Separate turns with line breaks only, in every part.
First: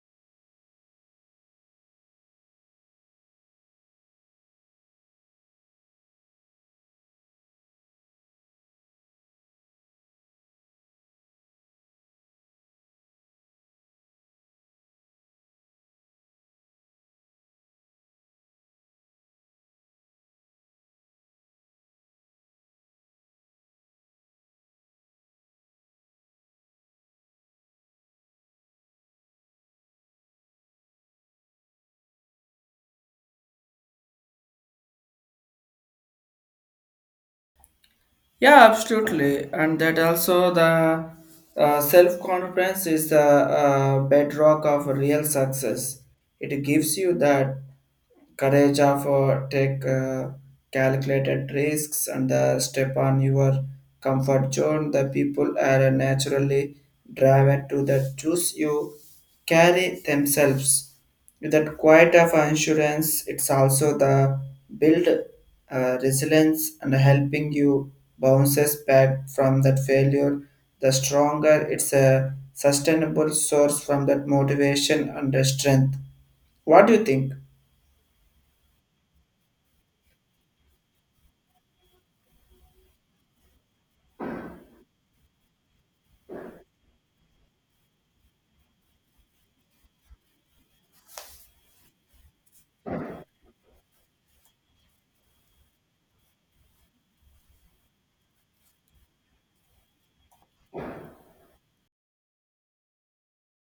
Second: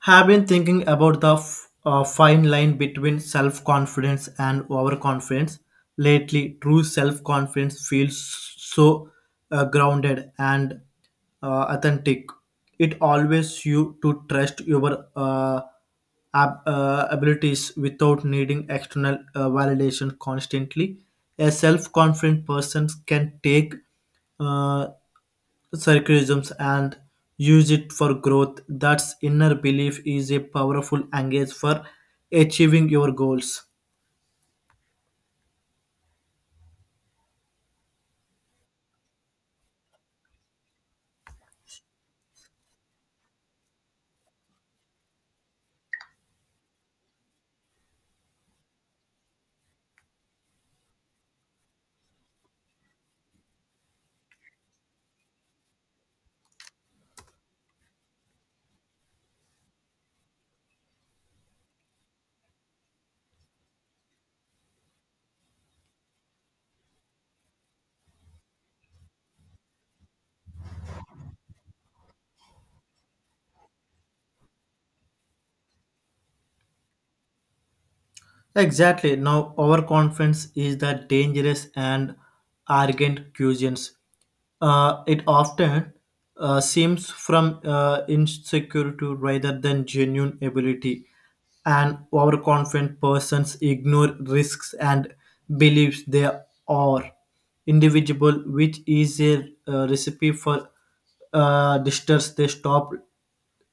Have been thinking about the fine line between self confidence and overconfidence. Lately, true self confidence feels so grounded and authentic. It always you to trust your abilities without needing external validation constantly. A self confident person can take uh, circularisms and use it for growth. That's inner belief is a powerful engage for achieving your goals.
Yeah, absolutely. And that also the self-confidence is the bedrock of real success. It gives you that courage of take calculated risks and step on your comfort zone. The people are naturally driven to the choose you carry themselves. With that quiet of assurance, it's also the build resilience and helping you bounces back from that failure. The stronger it's a sustainable source from that motivation and the strength. What do you think?
Exactly. Now, overconfidence is the dangerous and arrogant cuisines. It often seems from insecurity rather than genuine ability. An overconfident persons ignore risks and believes they are individual, which is a recipe for distance they stop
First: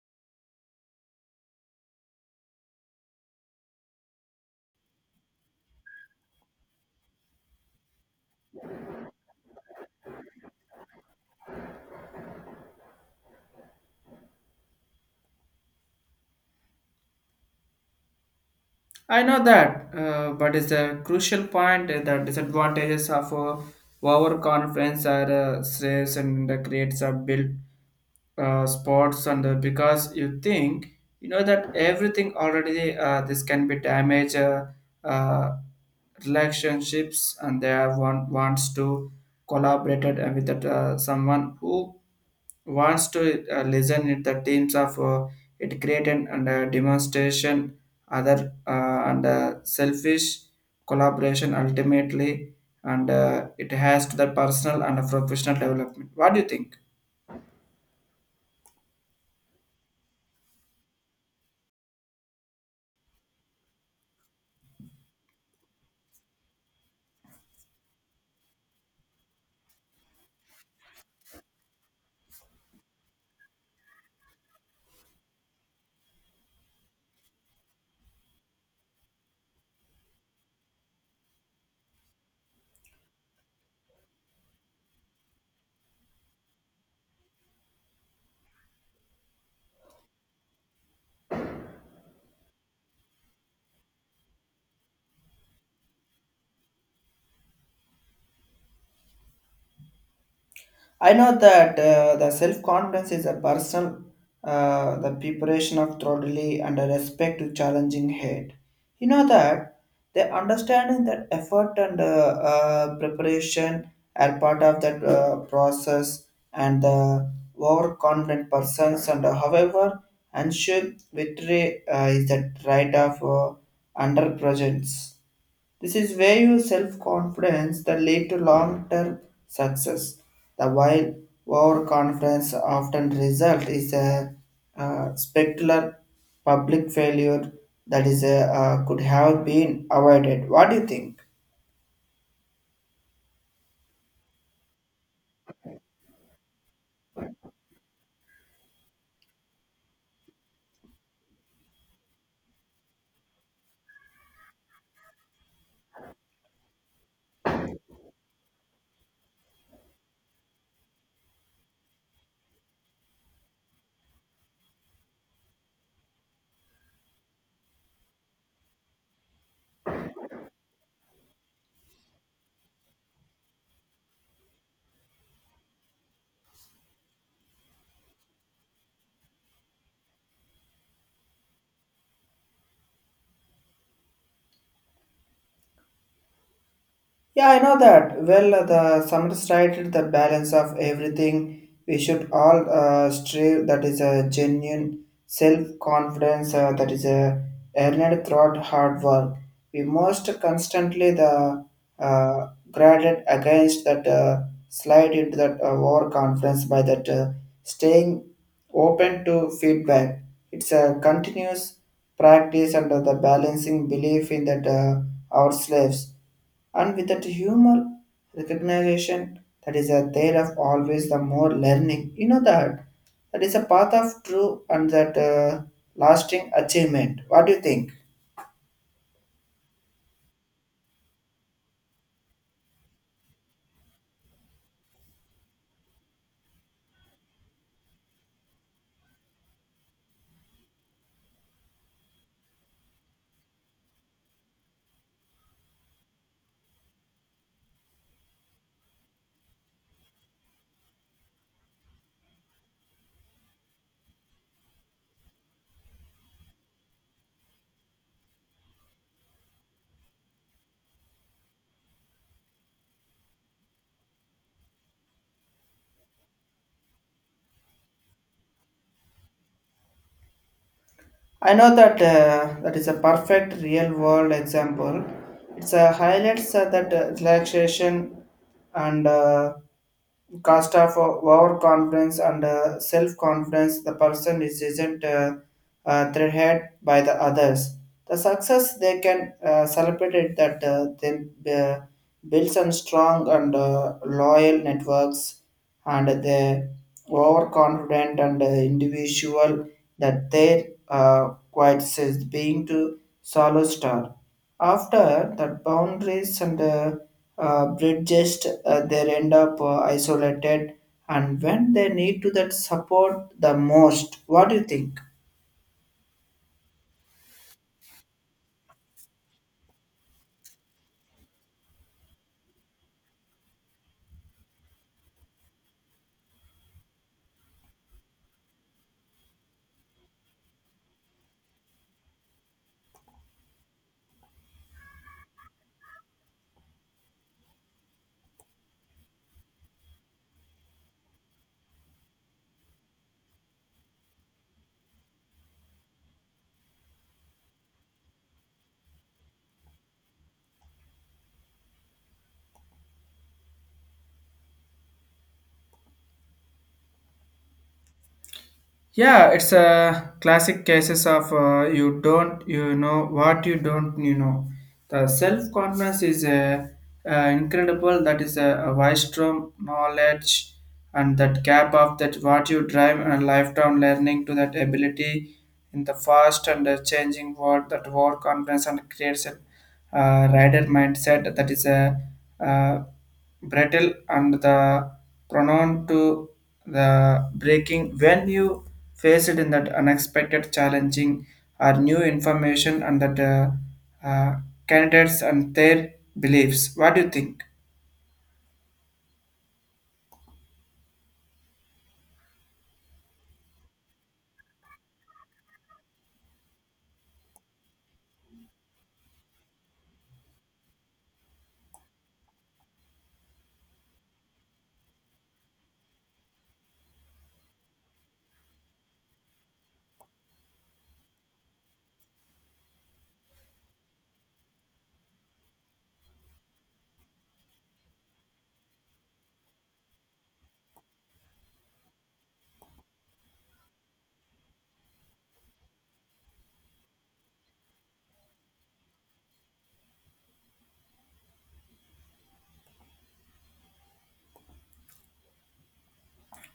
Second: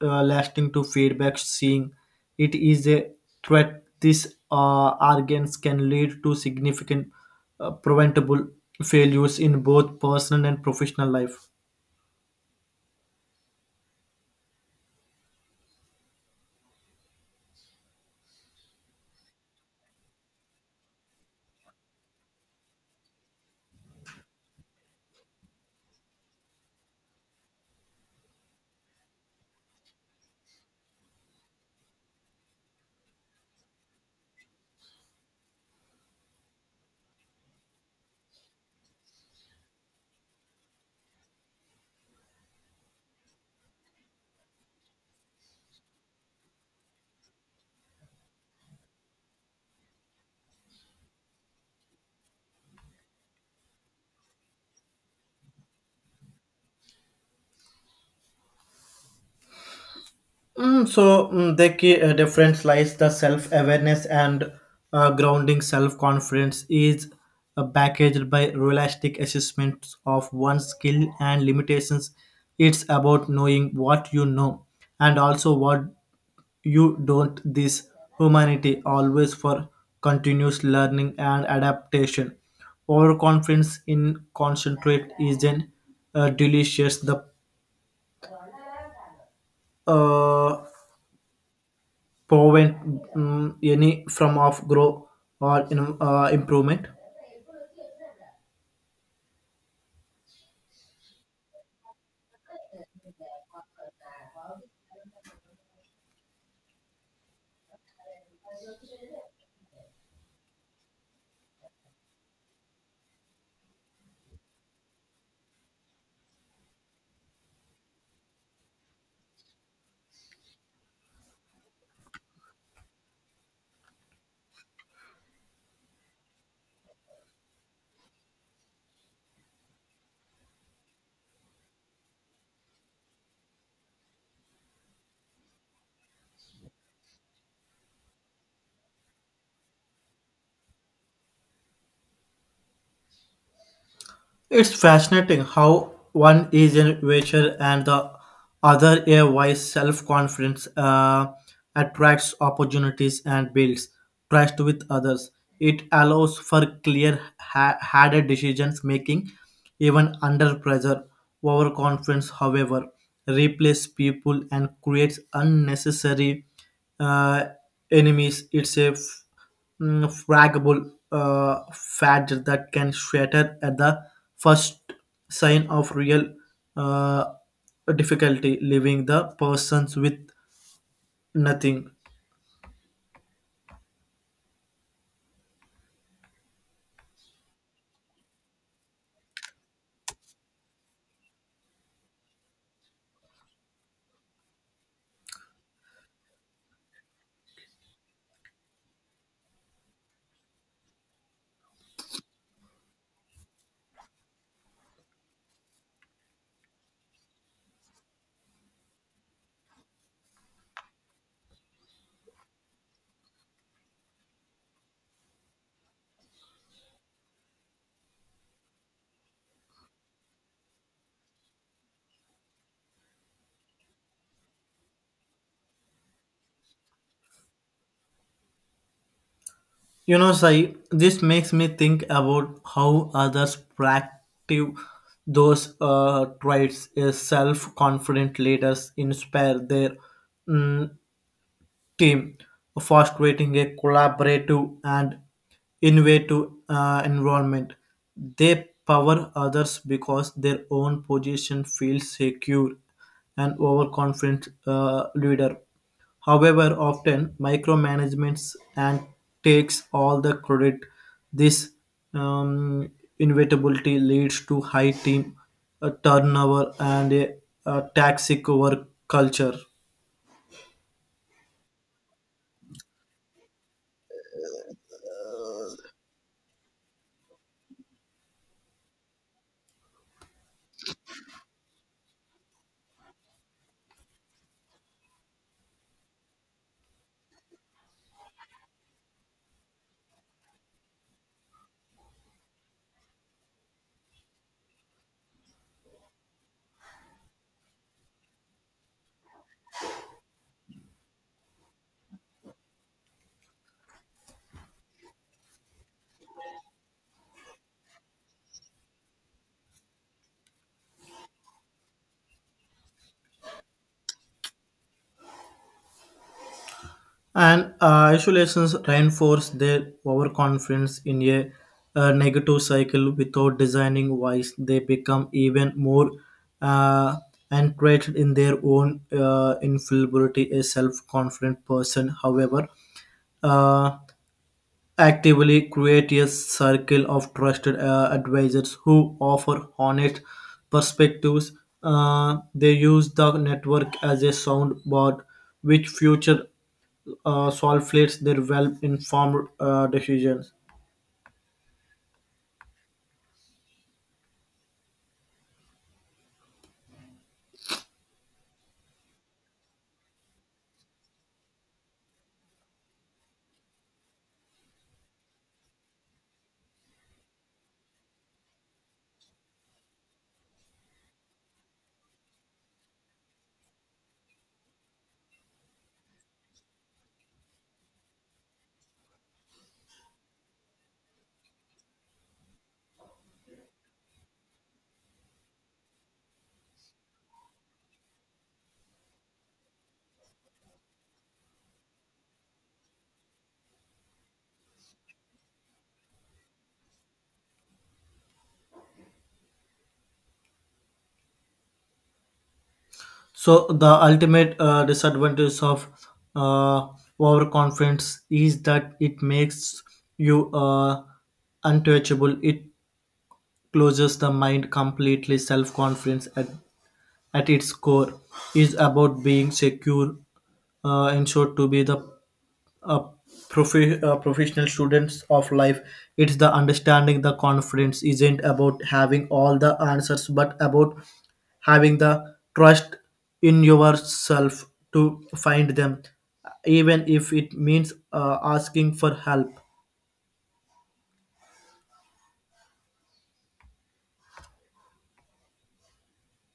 lasting to feedback seeing it is a threat these organs can lead to significant preventable failures in both personal and professional life.
I know that, but it's a crucial point that disadvantages of overconfidence are stress and creates a built spots and because you think you know that everything already this can be damage uh, relationships and they are wants to collaborate with that, someone who wants to listen in the teams of it create an and demonstration other and selfish collaboration ultimately and it has to the personal and professional development. What do you think?
Mm, so the key difference lies the self-awareness and grounding self-confidence is packaged by realistic assessments of one's skill and limitations. It's about knowing what you know, and also what you don't. This humanity always for continuous learning and adaptation. Overconfidence in concentrate isn't delicious. The uh, prevent any from of grow or improvement.
I know that the self confidence is a personal, the preparation of thoroughly and a respect to challenging hate. You know that the understanding that effort and preparation are part of that process, and the overconfident persons and however ensure victory is that right of under presence. This is where your self confidence that lead to long term success. The while overconfidence often result is a, spectacular public failure that is a, could have been avoided. What do you think?
It's fascinating how one is a nature and the other a wise self-confidence attracts opportunities and builds trust with others. It allows for clear harder decisions making even under pressure. Overconfidence, however, replaces people and creates unnecessary uh, enemies. It's a fragile fat that can shatter at the first sign of real uh, difficulty, leaving the persons with nothing.
Yeah, I know that. Well, the summit started the balance of everything. We should all strive that is a genuine self-confidence that is a earned throughout hard work. We must constantly the graded against that slide into that overconfidence by that staying open to feedback. It's a continuous practice under the balancing belief in that our slaves and with that humor recognition that is a there of always the more learning. You know that that is a path of true and that lasting achievement. What do you think?
You know, Sai, this makes me think about how others practice those traits. A self confident leaders inspire their mm, team, for creating a collaborative and innovative environment. They power others because their own position feels secure and overconfident leader. However, often micromanagements and takes all the credit. This um, inevitability leads to high team turnover and a toxic work culture.
I know that that is a perfect real world example. It's a highlights that relaxation and cost of overconfidence and self-confidence the person is isn't threatened by the others the success they can celebrate it that then uh, builds on strong and loyal networks and they overconfident and individual that their quiet says being to solo star. After that, boundaries and bridges, they end up isolated, and when they need to that support the most. What do you think?
And isolations reinforce their overconfidence in a negative cycle without designing wise. They become even more uh, entrenched in their own infallibility. A self confident person, however, uh, actively create a circle of trusted advisors who offer honest perspectives. They use the network as a soundboard, which future solves their well-informed decisions.
Yeah, it's a classic cases of you don't you know what you don't you know. The self confidence is incredible. That is a wisdom, knowledge, and that gap of that what you drive and lifetime learning to that ability in the fast and changing world. That war confidence and creates a rider mindset. That is a uh, brittle and the prone to the breaking when you face it in that unexpected challenging or new information and that uh, candidates and their beliefs. What do you think?
So the ultimate disadvantage of uh, overconfidence is that it makes you untouchable. It closes the mind completely. Self-confidence at its core is about being secure ensured to be the uh, professional students of life. It's the understanding the confidence isn't about having all the answers, but about having the trust in yourself to find them, even if it means asking for help.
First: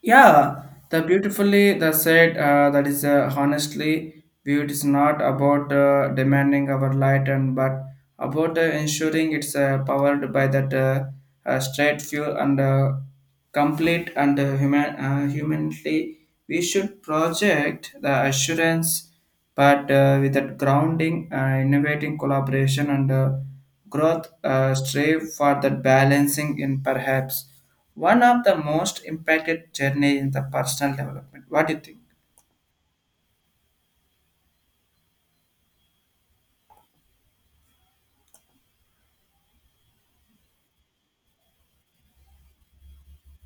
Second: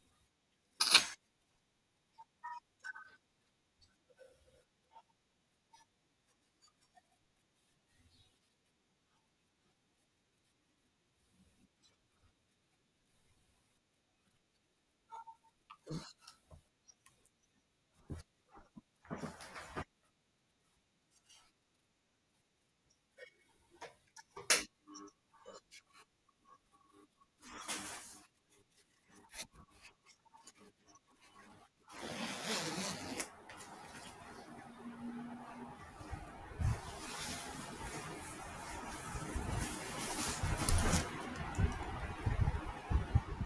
Yeah, the beautifully the said that is honestly beauty is not about demanding our light and but about ensuring it's powered by that straight fuel and complete and human humanly we should project the assurance but with that grounding, innovating collaboration and growth strive for that balancing in perhaps one of the most impacted journey in the personal development. What do you think?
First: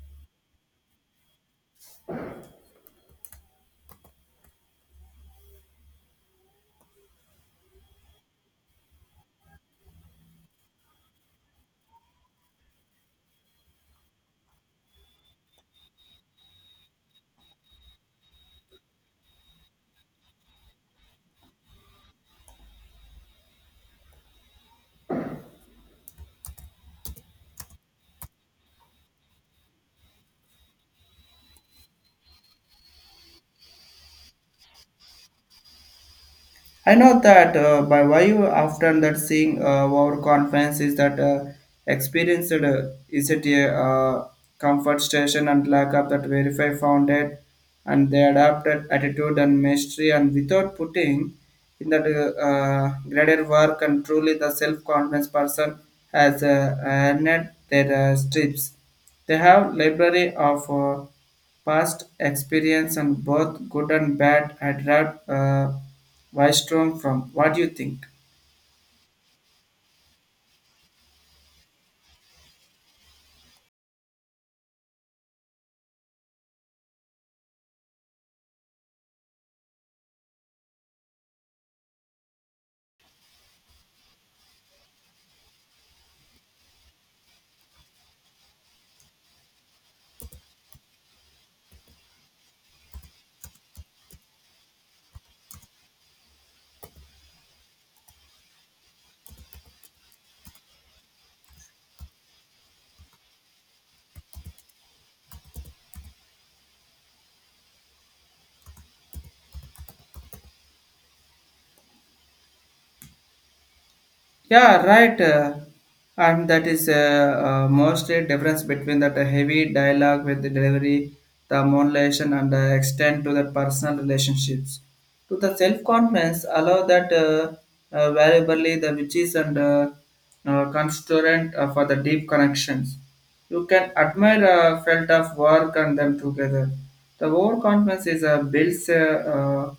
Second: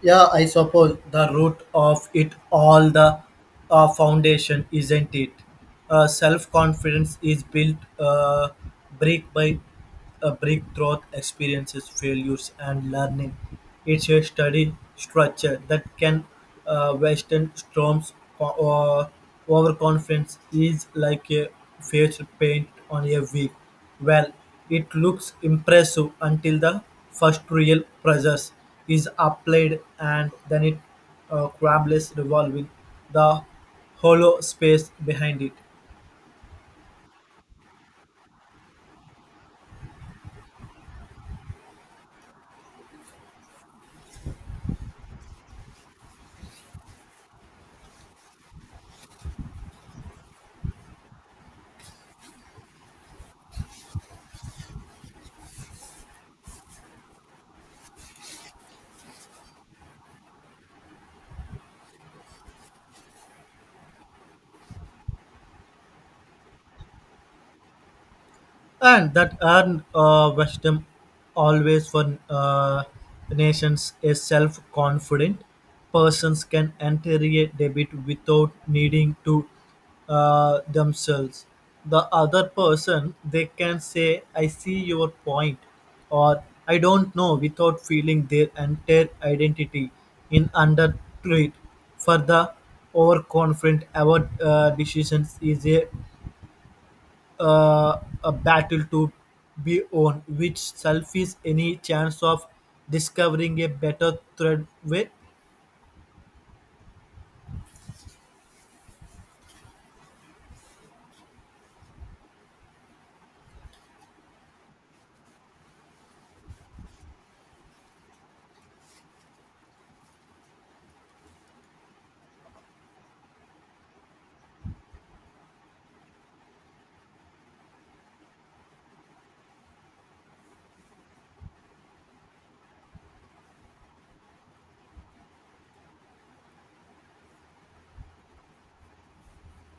Yeah, I suppose the root of it all the foundation, isn't it? Self confidence is built brick by brick through experiences, failures, and learning. It's a study structure that can Western Storm's co- overconfidence is like a face paint on a wig. Well, it looks impressive until the first real pressure is applied, and then it crumbles, revolving the hollow space behind it.
I know that by why you often that seeing our conference is that experienced is it a comfort station and lack of that verify founded and they adapted attitude and mastery and without putting in that greater work and truly the self-confidence person has earned their strips. They have library of past experience on both good and bad had wrapped Wystrom from. What do you think?
And that earned wisdom always for nations a self-confident persons can enter a debit without needing to themselves the other person. They can say I see your point, or I don't know, without feeling their entire identity in under threat. For the overconfident our decisions is a battle to be won, which selfies any chance of discovering a better thread way.
Yeah, right. And that is mostly difference between that heavy dialogue with the delivery, the modulation, and the extent to the personal relationships. To the self-confidence, allow that variably the witches and constituent for the deep connections. You can admire a felt of work and them together. The overconfidence is a builds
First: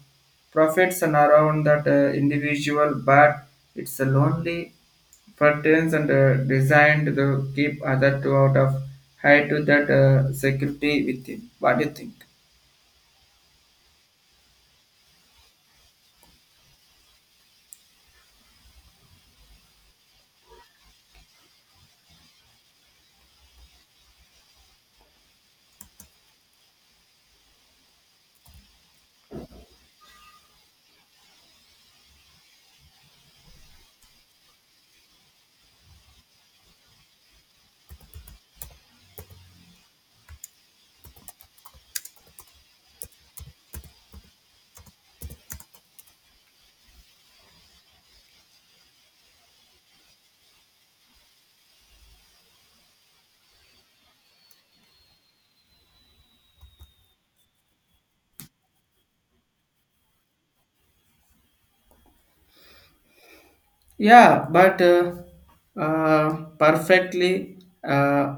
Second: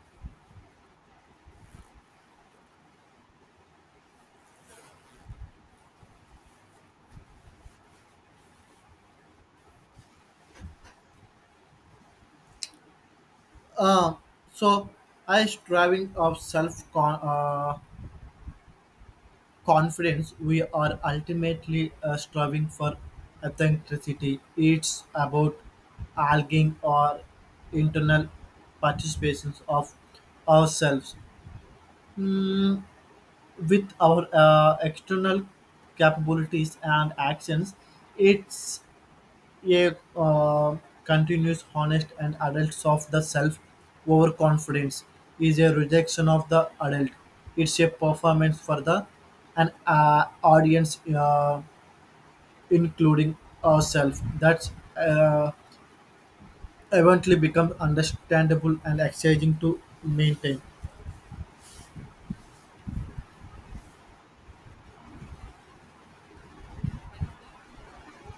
profits and around that individual, but it's a lonely curtains and designed to keep other two out of high to that security within. What do you think?
Uh, so I striving of confidence. We are ultimately striving for authenticity. It's about arguing or internal participations of ourselves with our external capabilities and actions. It's a continuous, honest, and adults of the self. Overconfidence is a rejection of the adult. It's a performance for the an audience, including ourselves. That's uh, eventually become understandable and exciting to maintain.
Yeah, but uh, perfectly. Uh,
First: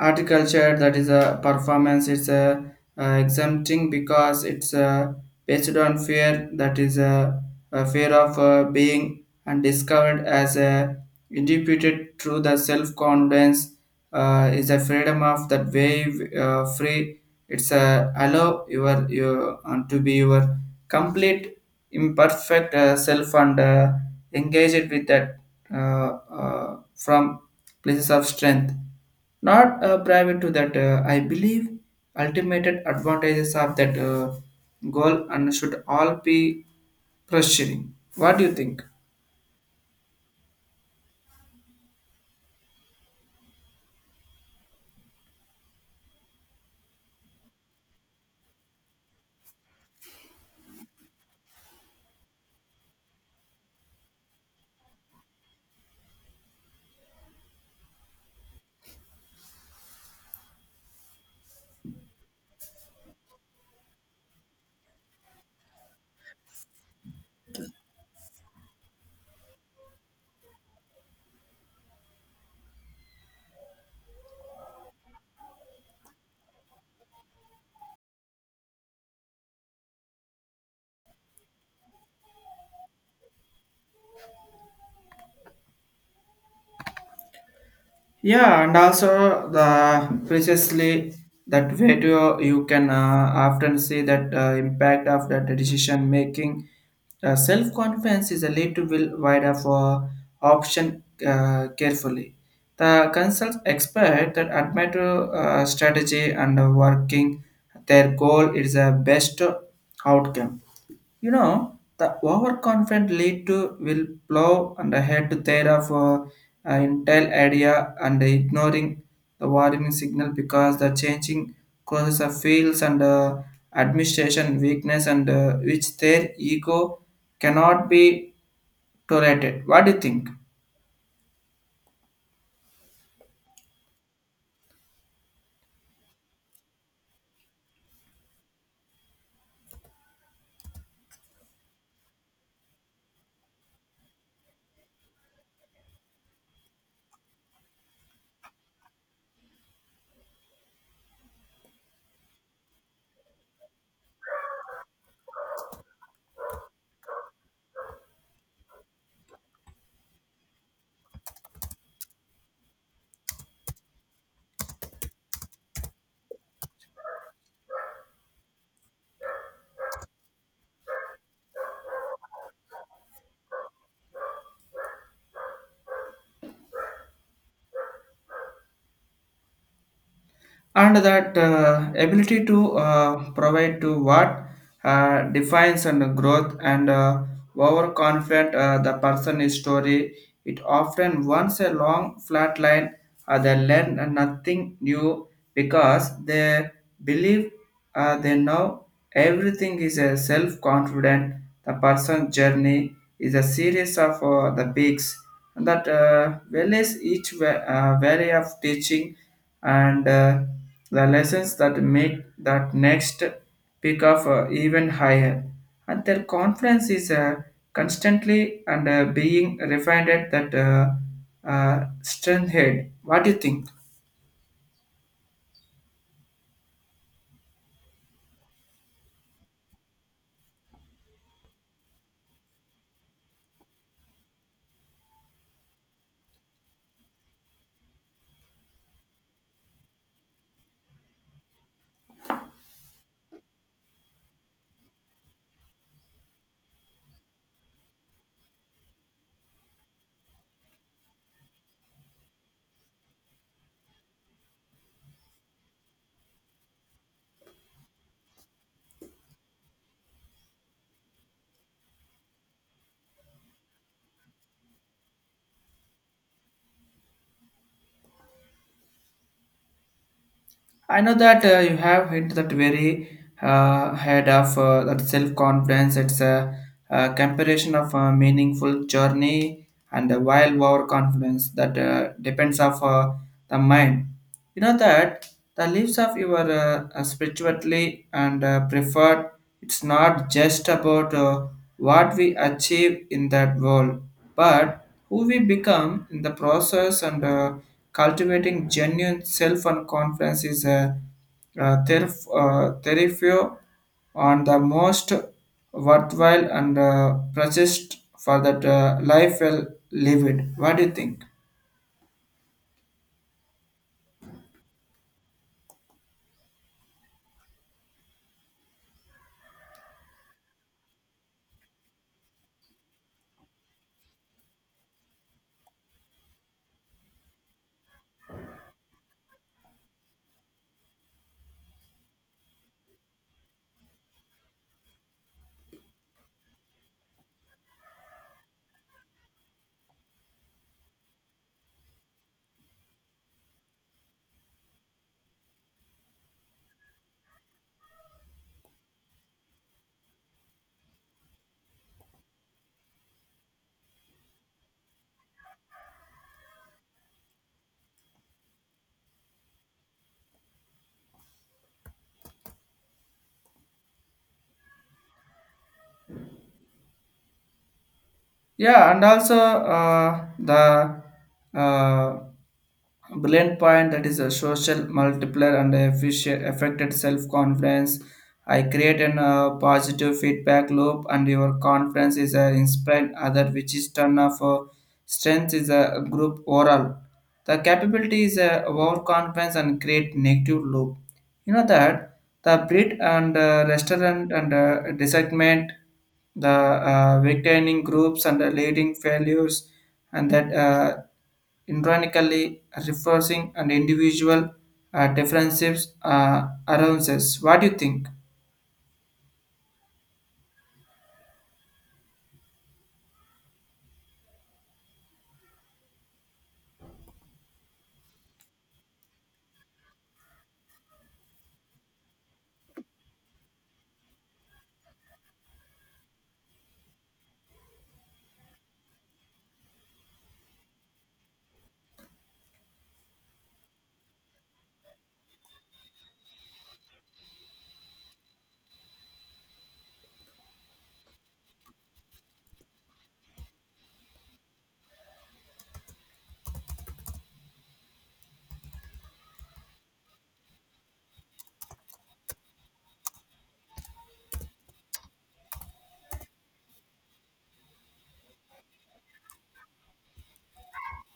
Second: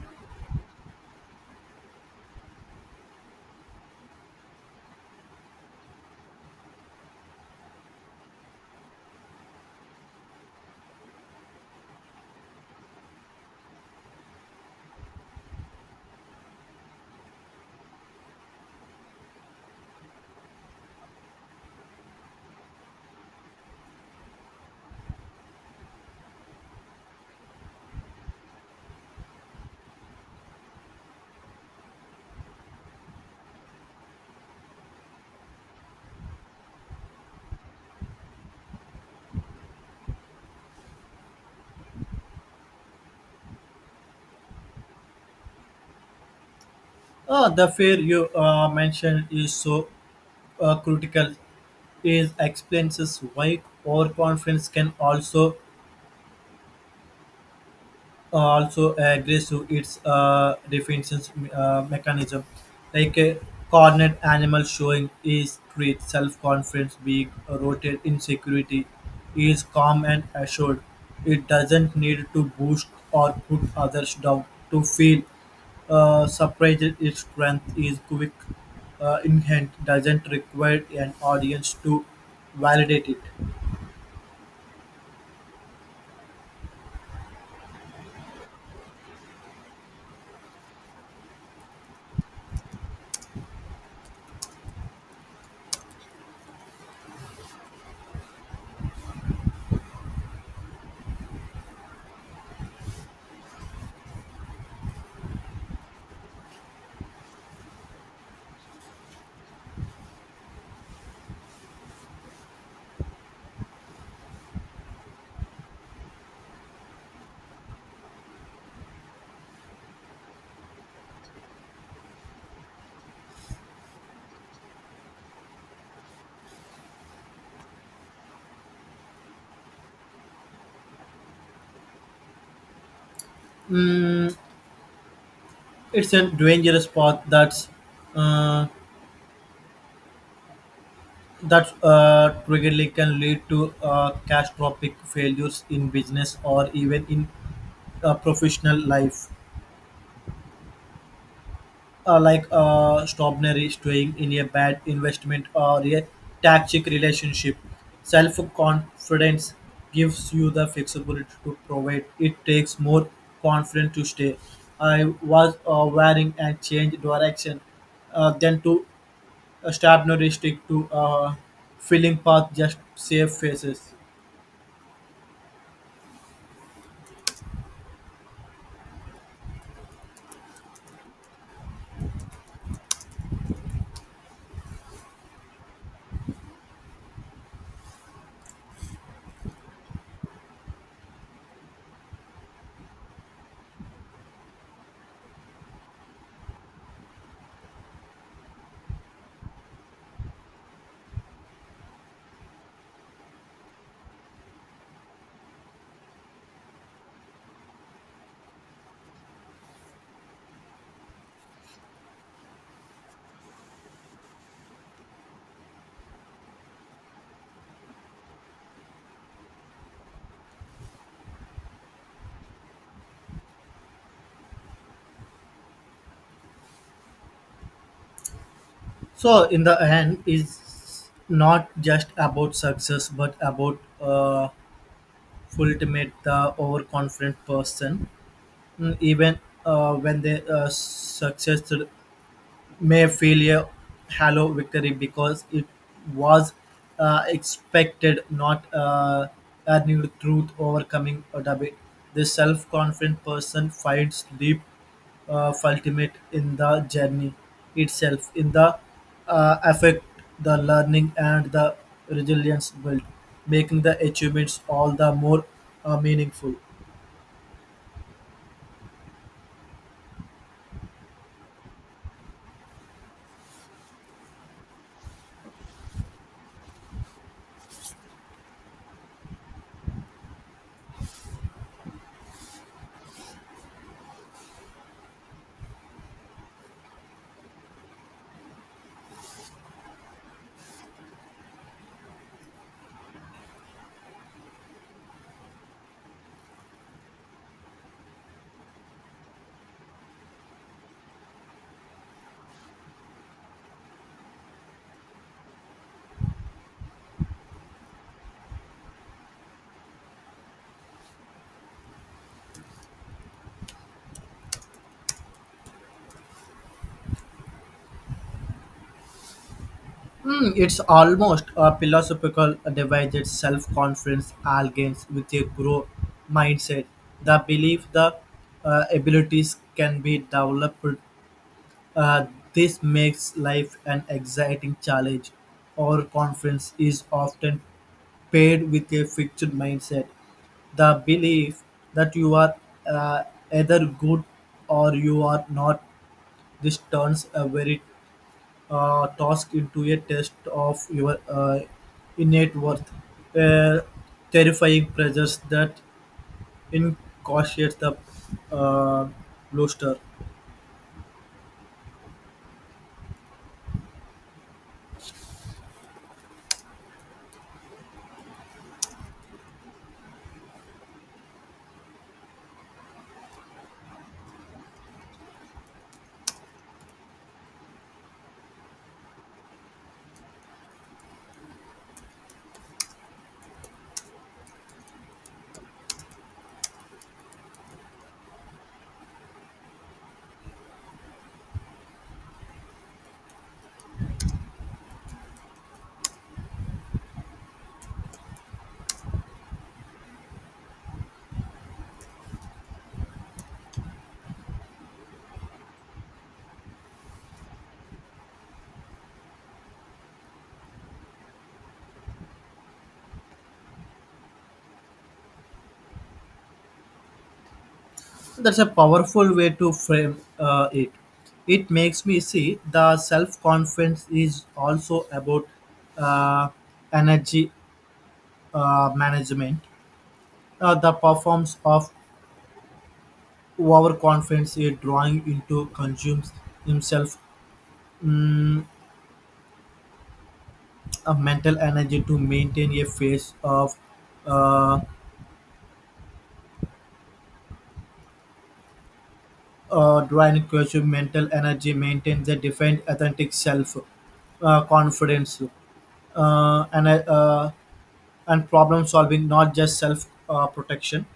Articulture that is a performance. It's a exempting because it's based on fear that is a fear of being and discovered as a interpreted through the self-confidence is a freedom of that wave free it's a allow your to be your complete imperfect self and engage it with that uh, uh, from places of strength not private to that, I believe ultimate advantages of that goal and should all be pursuing. What do you think?
The fear you mentioned is so critical is explains why overconfidence can also also agrees to its defense mechanism. Like a cornered animal showing is great self-confidence, being rotated in security, is calm and assured. It doesn't need to boost or put others down to feel surprised. Its strength is quick, inherent, doesn't require an audience to validate it.
Yeah, and also the precisely that video you can often see that impact of that decision making. Self confidence is a little will wider for option carefully. The consult expert that admit strategy and working their goal is a best outcome. You know, the overconfident lead to will plow and head to thereof entire idea and ignoring the warning signal because the changing causes of fields and administration weakness and which their ego cannot be tolerated. What do you think?
Mm, it's a dangerous path that's uh, That trigger can lead to catastrophic failures in business, or even in professional life, like strawberry staying in a bad investment or a toxic relationship. Self confidence gives you the flexibility to provide. It takes more confidence to stay. I was wearing and change direction than to stop noticing to filling path just save faces.
And that ability to provide to what defines and growth and overconfident the person is story. It often wants a long flat line. They learn nothing new because they believe they know everything is a self-confident the person's journey is a series of the peaks that values each valley of teaching and the lessons that make that next peak of even higher and their confidence is constantly and being refined at that strength head. What do you think?
So, in the end, it's not just about success, but about ultimate the overconfident person, even when they success may feel a hollow victory because it was expected, not earned truth overcoming a debate. The self confident person finds deep ultimate in the journey itself, in the affect, the learning, and the resilience built, making the achievements all the more meaningful.
I know that you have hit that very head of that self-confidence. It's a, comparison of a meaningful journey and a wild overconfidence that depends of the mind. You know that the lives of your spirituality and preferred. It's not just about what we achieve in that world, but who we become in the process and cultivating genuine self and confidence is a therefore on the most worthwhile and precious for that life well lived. What do you think?
Hmm, it's almost a philosophical device. It's self-confidence against with a growth mindset. The belief the abilities can be developed. Uh, this makes life an exciting challenge. Our confidence is often paired with a fixed mindset. The belief that you are uh, either good or you are not. This turns a very task into a test of your innate worth, uh, terrifying pressures that incautious the uh, bluster.
Yeah, and also the uh, brilliant point that is a social multiplier and efficient affected self-confidence. I create an positive feedback loop and your confidence is inspiring other which is turn off strength is a group oral. The capability is a overconfidence and create negative loop. You know that the breed and restaurant and disagreement, the victaining groups and the leading failures, and that ironically reinforcing and individual differences allowances. What do you think?
That's a powerful way to frame it. It makes me see the self confidence is also about uh, energy management. The performance of overconfidence is drawing into consumes himself a mental energy to maintain a phase of uh, divine creation. Mental energy maintains a defined authentic self, confidence, and and problem solving, not just self protection.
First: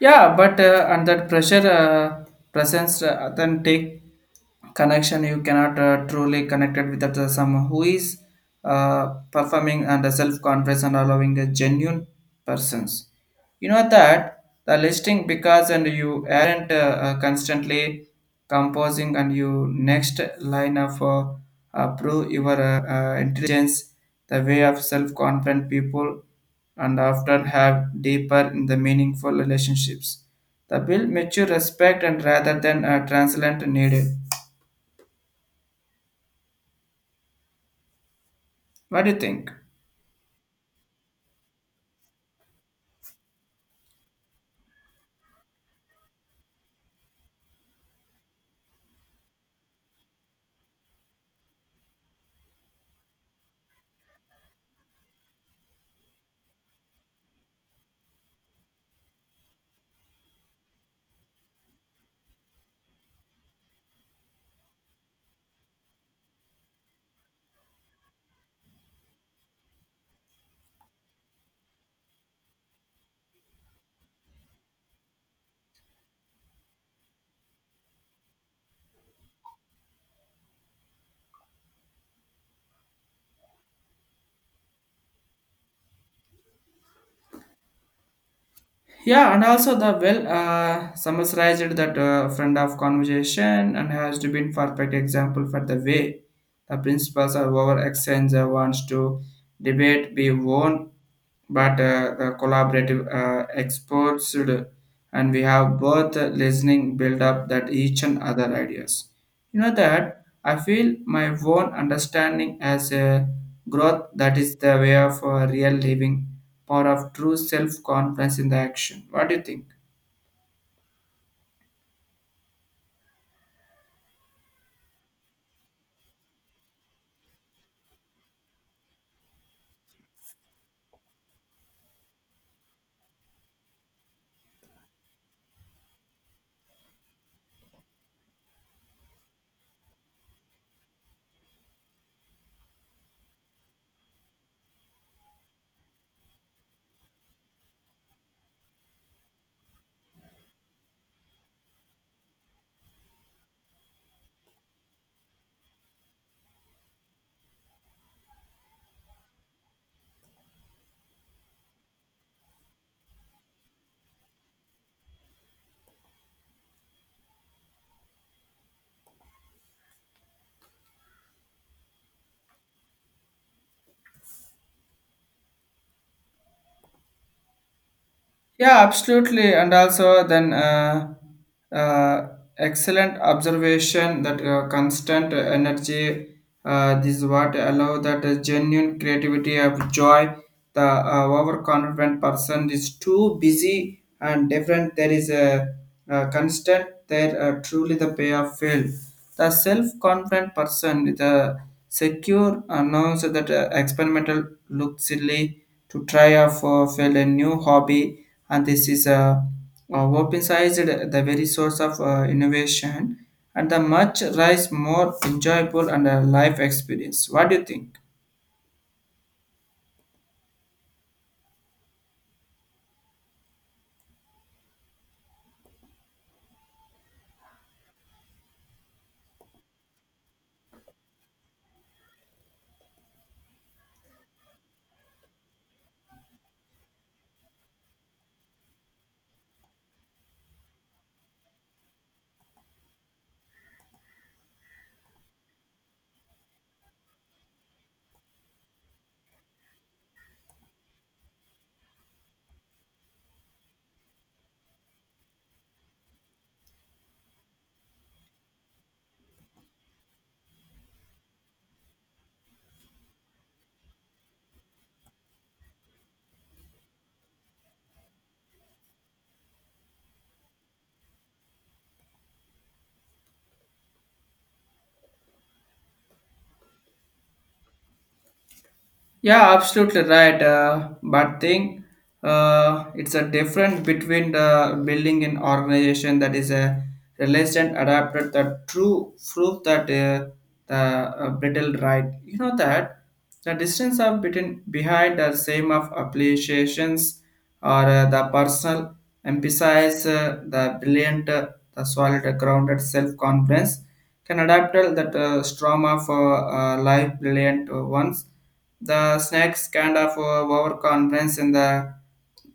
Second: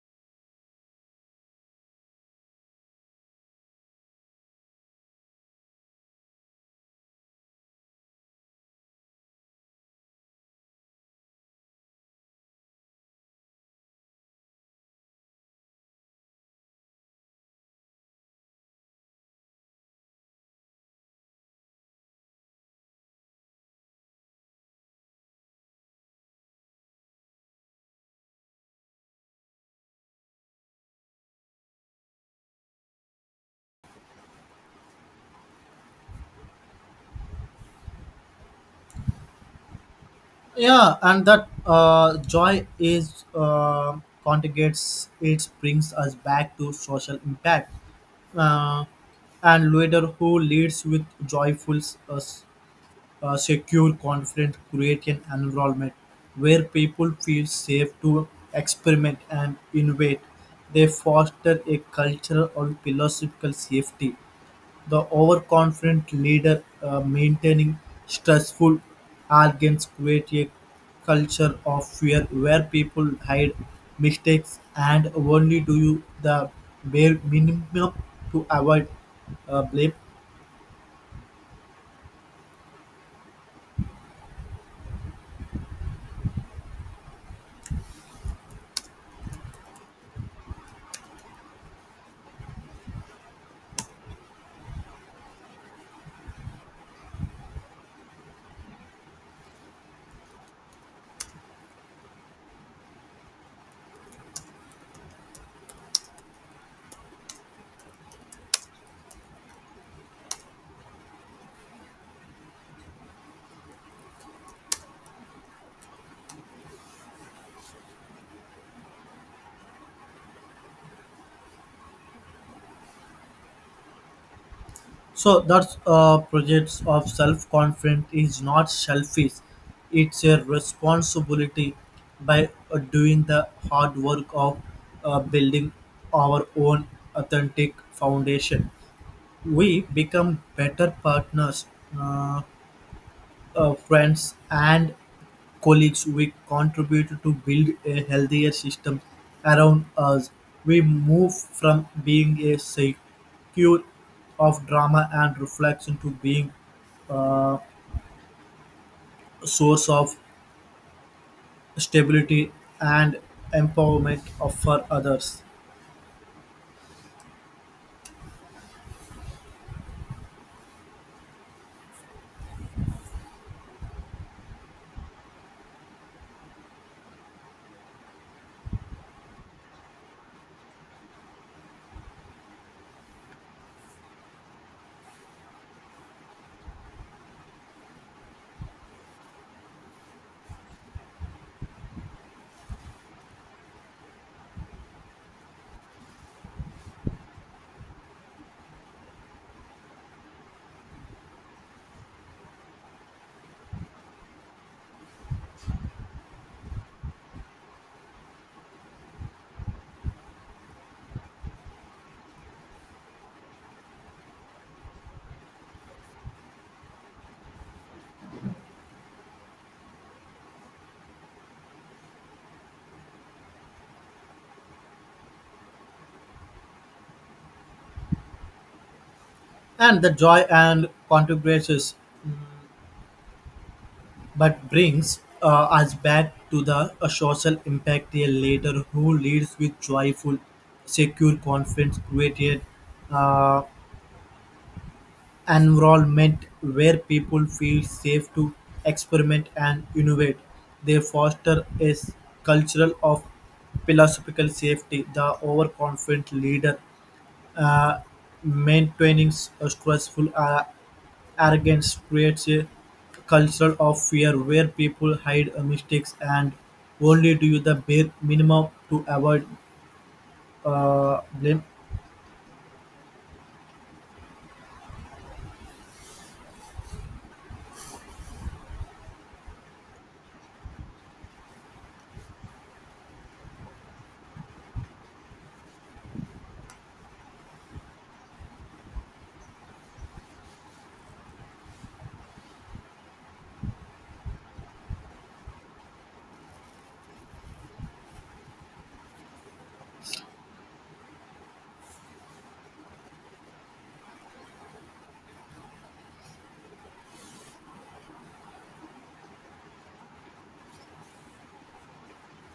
Yeah, but under pressure, presence, authentic connection, you cannot truly connected with the, someone who is uh, performing under self-confidence and allowing a genuine persons. You know that the listing because and you aren't constantly composing and you next line of prove your intelligence, the way of self-confident people and often have deeper in the meaningful relationships. The build mature respect and rather than a translation needed. What do you think?
Yeah, and that joy is contagious. It brings us back to social impact. Uh, and leader who leads with joyful uh, a secure, confident, create an environment where people feel safe to experiment and innovate. They foster a cultural or philosophical safety. The overconfident leader maintaining stressful arrogance create a culture of fear where people hide mistakes and only do the bare minimum to avoid blame.
Yeah, and also the well summarized that friend of conversation and has to been perfect example for the way the principles of our exchange wants to debate be won, but the collaborative exports should- and we have both listening build up that each and other ideas. You know that I feel my own understanding as a growth that is the way of real living, power of true self confidence in the action. What do you think?
So that's projects of self-confidence is not selfish; it's a responsibility by doing the hard work of building our own authentic foundation. We become better partners, uh, friends, and colleagues, we contribute to build a healthier system around us. We move from being a secure of drama and reflection to being uh, a source of stability and empowerment for others.
Yeah, absolutely. And also, then uh, excellent observation that constant energy. This is what allow that genuine creativity of joy. The overconfident person is too busy and different. There is a, constant. There truly the payoff fail. The self-confident person, the Secure announced that experimental looked silly to try out for field a new hobby, and this is a open-sized the very source of innovation and the much rise more enjoyable and a life experience. What do you think?
And the joy and contributions but brings us back to the social impact a leader who leads with joyful, secure confidence created uh, environment where people feel safe to experiment and innovate. They foster a culture of philosophical safety. The overconfident leader uh, maintaining a stressful arrogance creates a culture of fear where people hide mistakes and only do the bare minimum to avoid blame.
Yeah, absolutely right. But thing, it's a difference between the building an organization that is a realized adapted the true proof that the brittle right. You know that the distance of between behind the same of appreciations or the personal emphasize the brilliant, the solid, grounded self confidence can adapt that storm of life brilliant ones the snacks kind of overconfidence and the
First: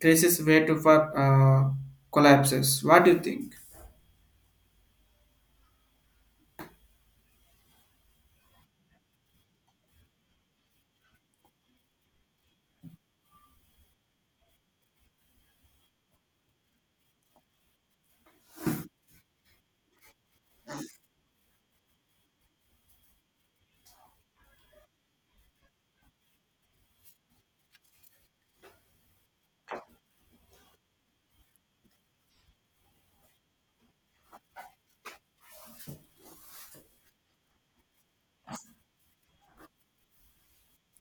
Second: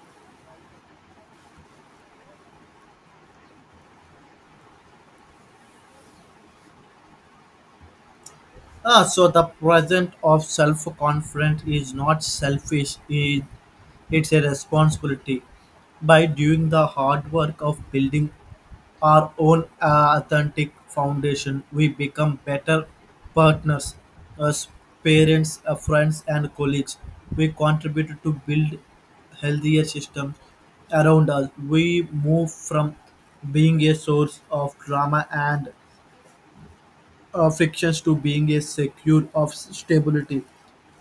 crisis way to for collapses. What do you think?
Ah, so the present of self-confidence is not selfish; it's a responsibility. By doing the hard work of building our own authentic foundation, we become better partners, as parents, friends, and colleagues. We contribute to build healthier systems around us. We move from being a source of drama and frictions to being a secure of stability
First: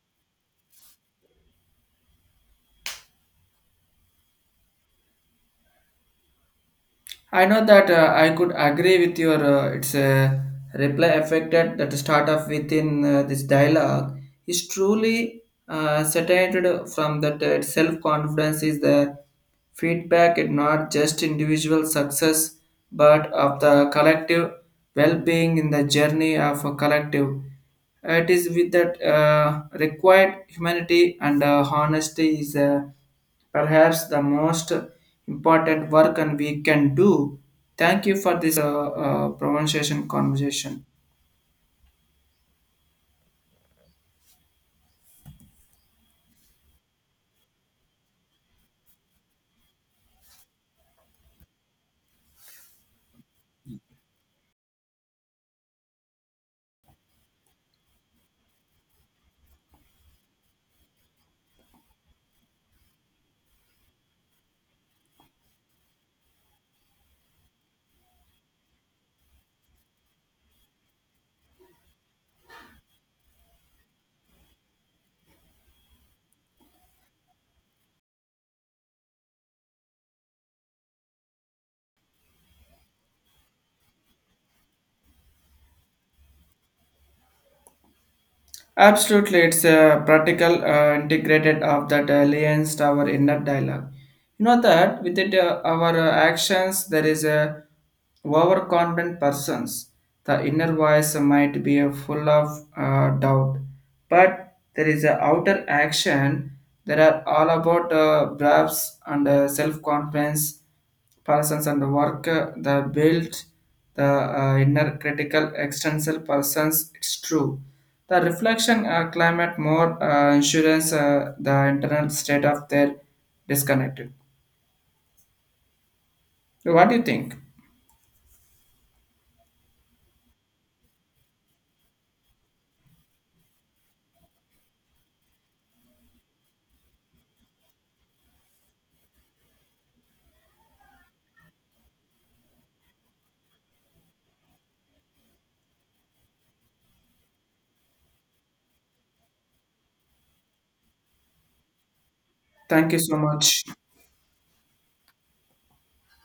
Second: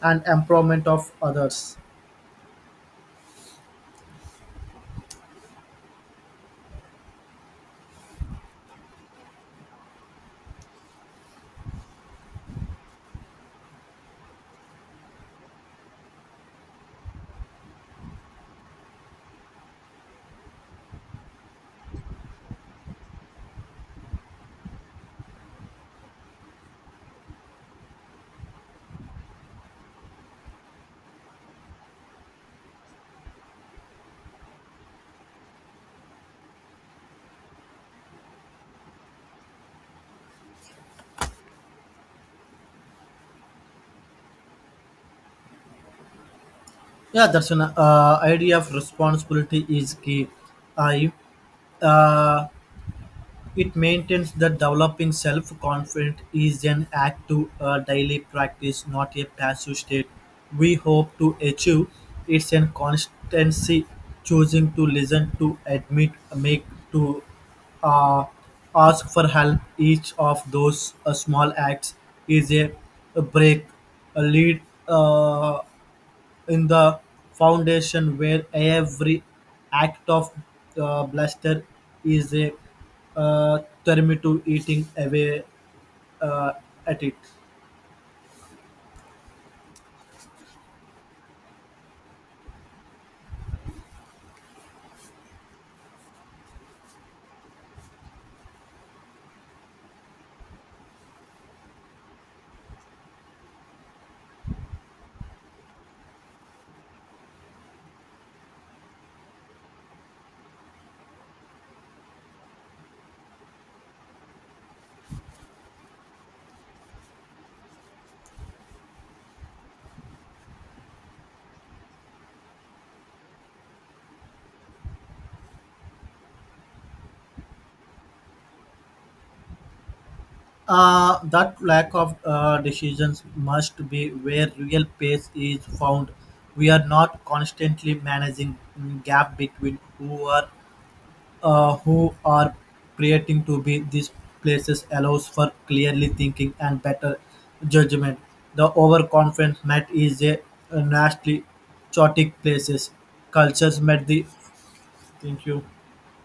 and empowerment of others.
I know that I could agree with your it's a reply affected that start off within this dialogue is truly saturated from that self confidence is the feedback and not just individual success but of the collective well-being in the journey of a collective. It is with that required humanity and honesty is. Perhaps the most important work and we can do. Thank you for this pronunciation conversation.
Yeah, that's an idea of responsibility is key. I uh, It maintains that developing self confidence is an active daily practice, not a passive state. We hope to achieve it's an constancy, choosing to listen, to admit, make, to uh, ask for help. Each of those small acts is a break, a lead. Uh, in the foundation where every act of bluster is a uh, to eating away uh, at it.
Absolutely, it's a practical integrated of that alliance to our inner dialogue. You know that with it, our actions, there is a overconfident persons. The inner voice might be full of doubt, but there is a outer action that are all about braves and self-confidence persons and work the built the inner critical extensal persons it's true the reflection climate more insurance the internal state of their disconnected. What do you think?
That lack of decisions must be where real pace is found. We are not constantly managing gap between who are who are creating to be these places allows for clearly thinking and better judgment. The overconfidence met is a nasty chaotic
Thank
places.
you so much.
Cultures met the thank you.